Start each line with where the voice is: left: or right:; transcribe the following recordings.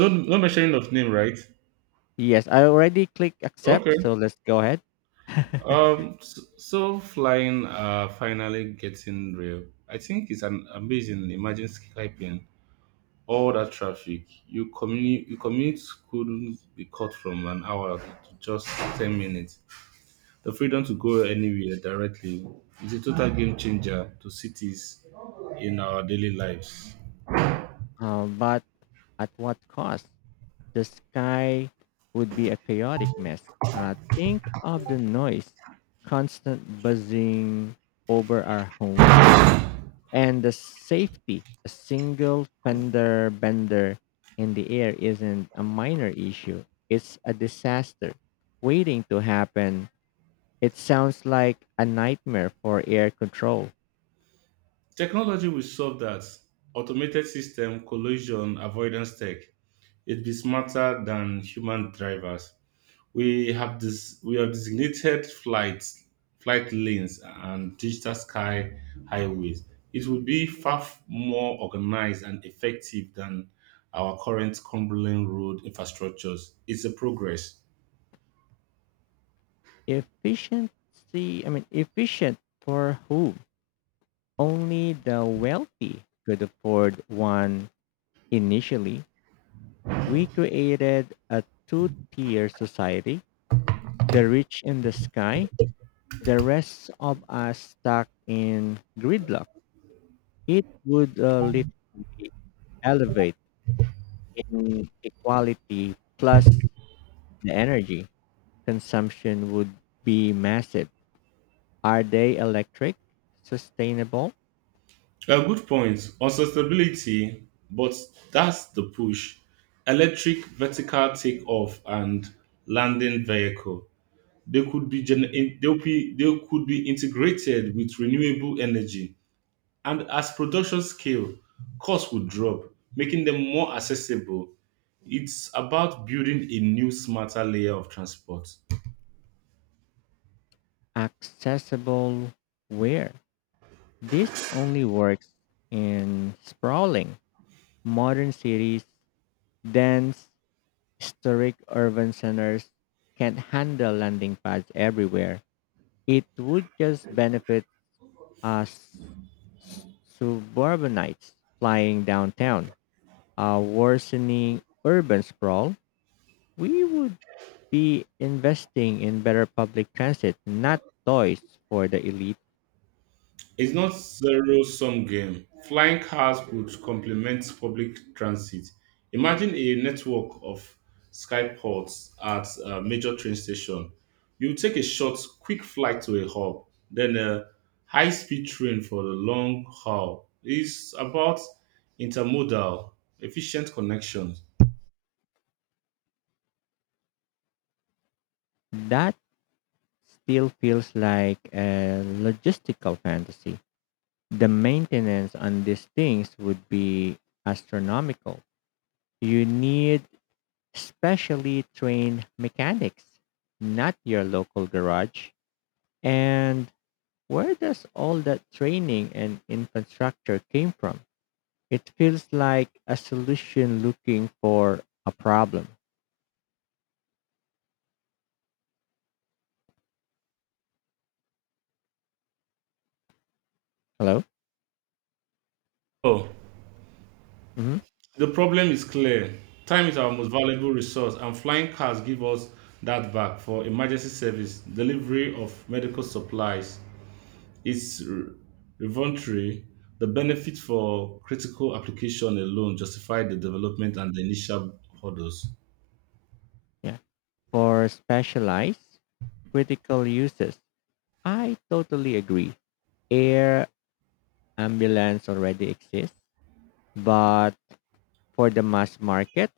right: No, no mentioning of name, right?
left: Yes, I already click
right: Okay.
left: accept, so let's go ahead.
right: So flying, finally getting real. I think it's an amazing. Imagine skyping all that traffic. You commute. You commute couldn't be cut from an hour to just 10 minutes. The freedom to go anywhere directly is a total game changer to cities in our daily lives.
left: But at what cost? The sky would be a chaotic mess. Think of the noise, constant buzzing over our home, and the safety. A single fender bender in the air isn't a minor issue, it's a disaster waiting to happen. It sounds like a nightmare for air control.
right: Technology will solve that. Automated system, collision avoidance tech. It'd be smarter than human drivers. We have this. We have designated flights, flight lanes, and digital sky highways. It would be far more organized and effective than our current crumbling road infrastructures. It's a progress.
left: Efficiency, I mean, efficient for whom? Only the wealthy could afford one initially. We created a two tier society, the rich in the sky, the rest of us stuck in gridlock. It would literally elevate inequality, plus the energy consumption would be massive. Are they electric, sustainable?
right: A good point on sustainability, but that's the push. Electric vertical takeoff and landing vehicle. They could be gen- in- they'll be they could be integrated with renewable energy, and as production scale, costs would drop, making them more accessible. It's about building a new smarter layer of transport.
left: Accessible where? This only works in sprawling modern cities. Dense historic urban centers can't handle landing pads everywhere. It would just benefit us suburbanites flying downtown, a worsening urban sprawl. We would be investing in better public transit, not toys for the elite.
right: It's not zero sum game. Flying cars could complement public transit. Imagine a network of skyports at a major train station. You take a short, quick flight to a hub, then a high speed train for the long haul. It's about intermodal, efficient connections.
left: That still feels like a logistical fantasy. The maintenance on these things would be astronomical. You need specially trained mechanics, not your local garage. And where does all that training and infrastructure came from? It feels like a solution looking for a problem. Hello?
right: Oh.
left: Hmm.
right: The problem is clear. Time is our most valuable resource, and flying cars give us that back for emergency service, delivery of medical supplies. It's revolutionary. The benefit for critical application alone justify the development and the initial hurdles.
left: Yeah. For specialized critical uses, I totally agree. Air ambulance already exists, but for the mass market,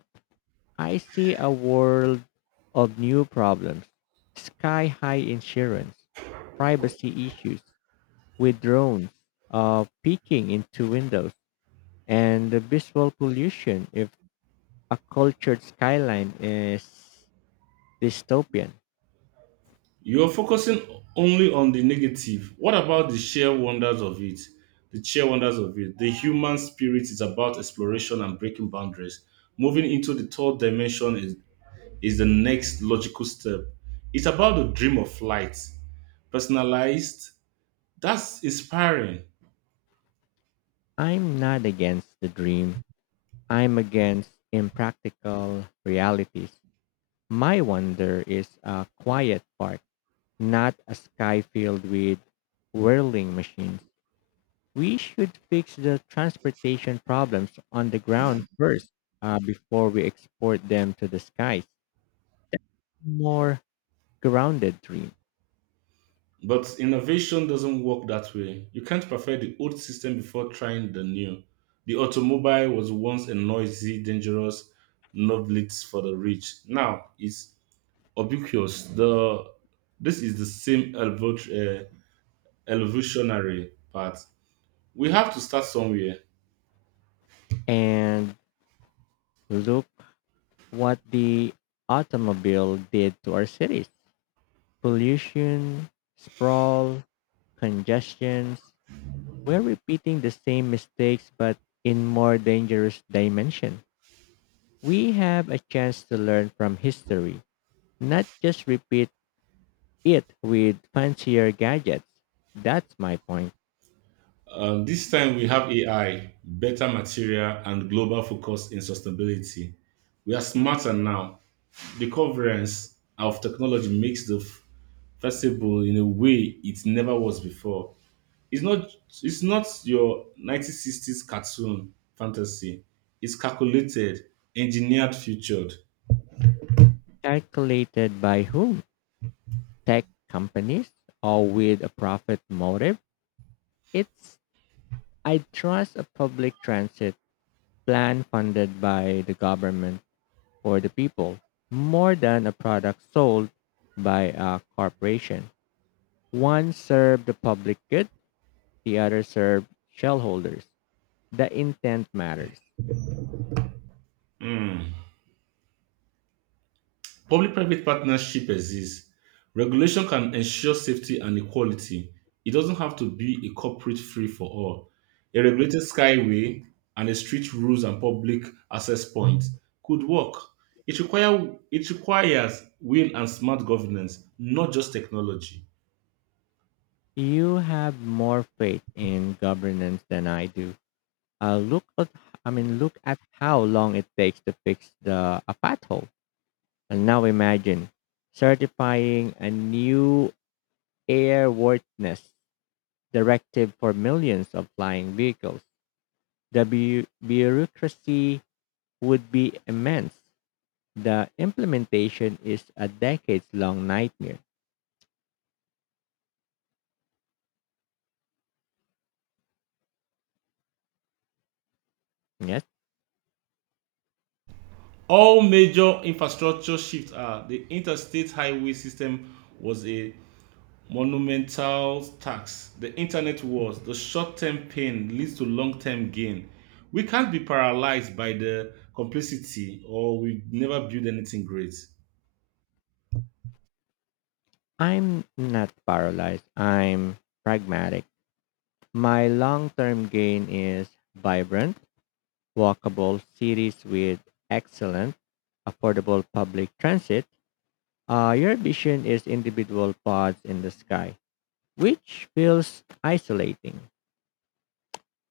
left: I see a world of new problems. Sky high insurance, privacy issues with drones peeking into windows, and the visual pollution if a cultured skyline is dystopian.
right: You're focusing only on the negative. What about the sheer wonders of it? The sheer wonders of it. The human spirit is about exploration and breaking boundaries. Moving into the third dimension is. Is the next logical step. It's about the dream of flight, personalized. That's inspiring.
left: I'm not against the dream, I'm against impractical realities. My wonder is a quiet park, not a sky filled with whirling machines. We should fix the transportation problems on the ground first, before we export them to the skies. More grounded dream.
right: But innovation doesn't work that way. You can't perfect the old system before trying the new. The automobile was once a noisy, dangerous novelty for the rich. Now it's ubiquitous. The this is the same evolutionary part. We have to start somewhere.
left: And look what the automobile did to our cities: pollution, sprawl, congestions. We're repeating the same mistakes, but in more dangerous dimension. We have a chance to learn from history, not just repeat it with fancier gadgets. That's my point.
right: This time we have AI, better material, and global focus in sustainability. We are smarter now. The coverance of technology makes the festival in a way it never was before. It's not it's not your 1960s cartoon fantasy. It's calculated, engineered, featured.
left: Calculated by whom? Tech companies or with a profit motive? It's, I trust a public transit plan funded by the government for the people more than a product sold by a corporation. One served the public good, the other served shareholders. The intent matters.
right: Hmm. Public private partnership exists. Regulation can ensure safety and equality. It doesn't have to be a corporate free for all. A regulated skyway and a strict rules and public access points could work. It requires will and smart governance, not just technology.
left: You have more faith in governance than I do. Look at, I mean, look at how long it takes to fix the a pothole, and now imagine certifying a new airworthiness directive for millions of flying vehicles. The bureaucracy would be immense. The implementation is a decades long nightmare. Yes,
right: All major infrastructure shifts are the interstate highway system was a monumental tax, the internet wars, the short term pain leads to long term gain. We can't be paralyzed by the complicity or we never build anything great.
left: I'm not paralyzed. I'm pragmatic. My long term gain is vibrant, walkable cities with excellent, affordable public transit. Your vision is individual pods in the sky, which feels isolating.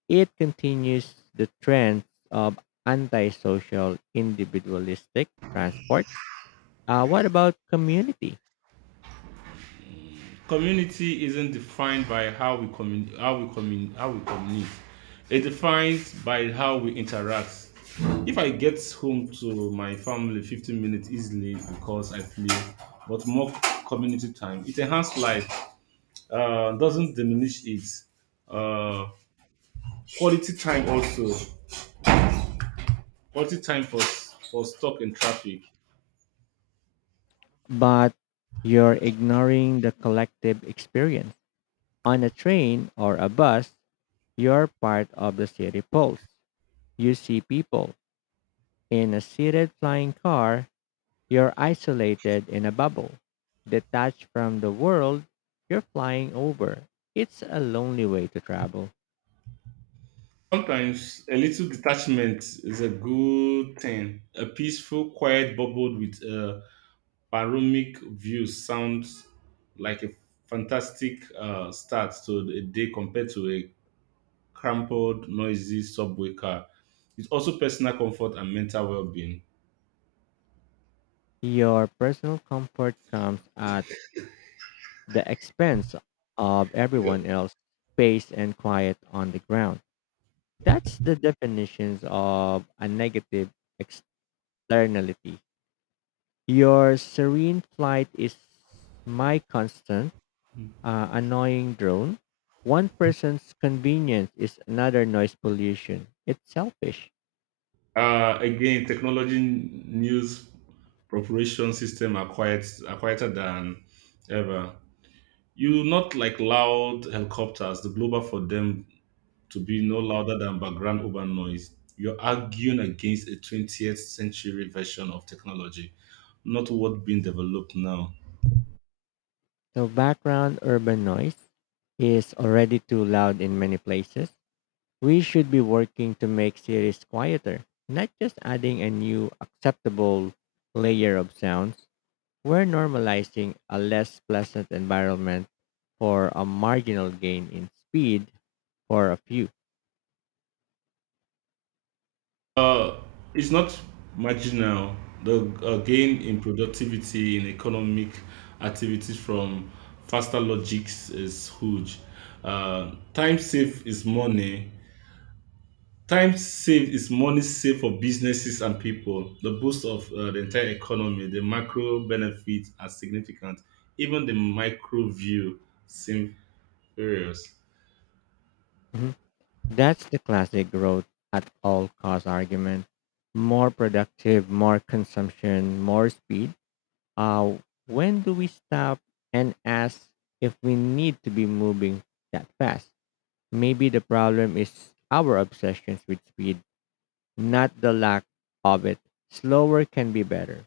left: It continues the trend of antisocial individualistic transport. What about community?
right: Community isn't defined by how we communicate. It's defined by how we interact. If I get home to my family 15 minutes easily because I play, but more community time, it enhances life, doesn't diminish it. Uh, quality time also quality time for stuck in traffic.
left: But you're ignoring the collective experience. On a train or a bus, you're part of the city pulse. You see people. In a seated flying car, you're isolated in a bubble. Detached from the world you're flying over. It's a lonely way to travel.
right: Sometimes a little detachment is a good thing. A peaceful quiet bubble with a panoramic view sounds like a fantastic start to a day compared to a crumpled noisy subway car. It's also personal comfort and mental well-being.
left: Your personal comfort comes at the expense of everyone else, space and quiet on the ground. That's the definitions of a negative externality. Your serene flight is my constant annoying drone. One person's convenience is another noise pollution. It's selfish.
right: Again, technology news preparation system are quieter than ever. You not like loud helicopters, the global for them to be no louder than background urban noise. You're arguing against a 20th century version of technology, not what being developed now.
left: So background urban noise is already too loud in many places. We should be working to make cities quieter, not just adding a new acceptable layer of sounds. We're normalizing a less pleasant environment for a marginal gain in speed for a few.
right: Uh, it's not marginal. The gain in productivity in economic activities from faster logics is huge. Time save is money. Time saved is money saved for businesses and people. The boost of the entire economy, the macro benefits are significant. Even the micro view seems furious.
left: Mhm. That's the classic growth at all cost argument. More productive, more consumption, more speed. Uh, when do we stop and ask if we need to be moving that fast? Maybe the problem is our obsessions with speed, not the lack of it. Slower can be better.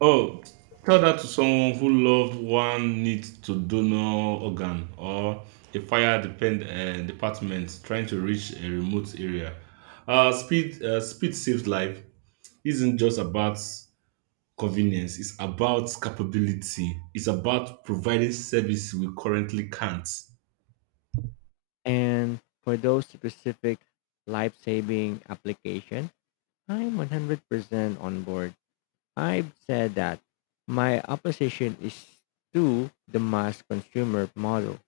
right: Oh, tell that to someone who loved one needs to donor organ or a fire department trying to reach a remote area. Speed saves life. Isn't just about convenience. It's about capability. It's about providing service we currently can't.
left: And for those specific life saving application, I'm 100% on board. I've said that my opposition is to the mass consumer model.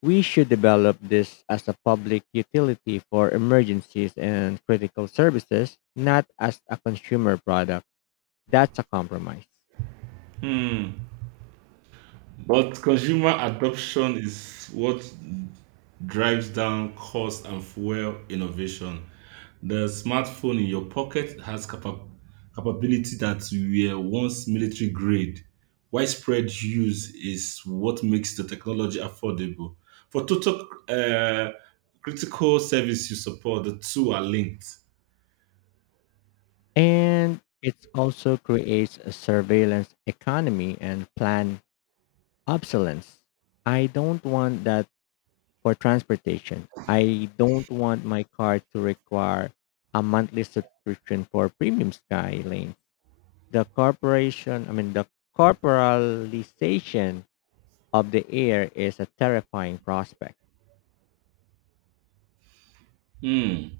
left: We should develop this as a public utility for emergencies and critical services, not as a consumer product. That's a compromise.
right: Hmm. But consumer adoption is what drives down cost and fuel innovation. The smartphone in your pocket has capability that were once military grade. Widespread use is what makes the technology affordable. For total critical service you support, the two are linked.
left: And it also creates a surveillance economy and planned obsolescence. I don't want that for transportation. I don't want my car to require a monthly subscription for premium sky lanes. The corporation, I mean, the corporalization of the air is a terrifying prospect.
right: Hmm.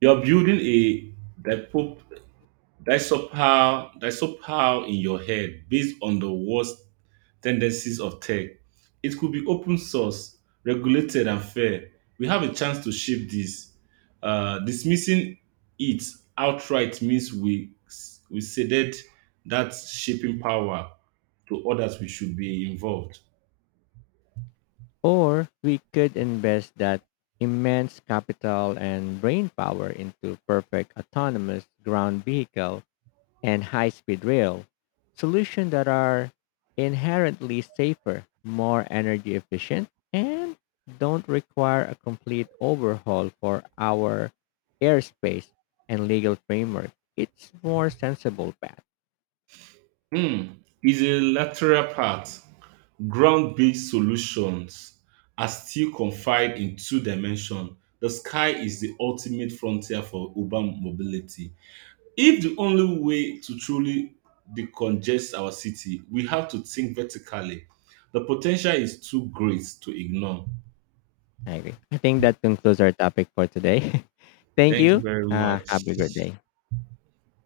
right: You're building a dipo- disopal in your head based on the worst tendencies of tech. It could be open source, regulated, and fair. We have a chance to shape this. Dismissing it outright means we ceded that shaping power to others. We should be involved.
left: Or we could invest that immense capital and brain power into perfect autonomous ground vehicle and high speed rail, solutions that are inherently safer, more energy efficient, and don't require a complete overhaul for our airspace and legal framework. It's more sensible path.
right: Hmm. It's a lateral part. Ground-based solutions are still confined in two dimensions. The sky is the ultimate frontier for urban mobility. If the only way to truly decongest our city, we have to think vertically. The potential is too great to ignore.
left: I agree. I think that concludes our topic for today. Thank
right: Thank you
left: you.
right: very much.
left: Have a great day.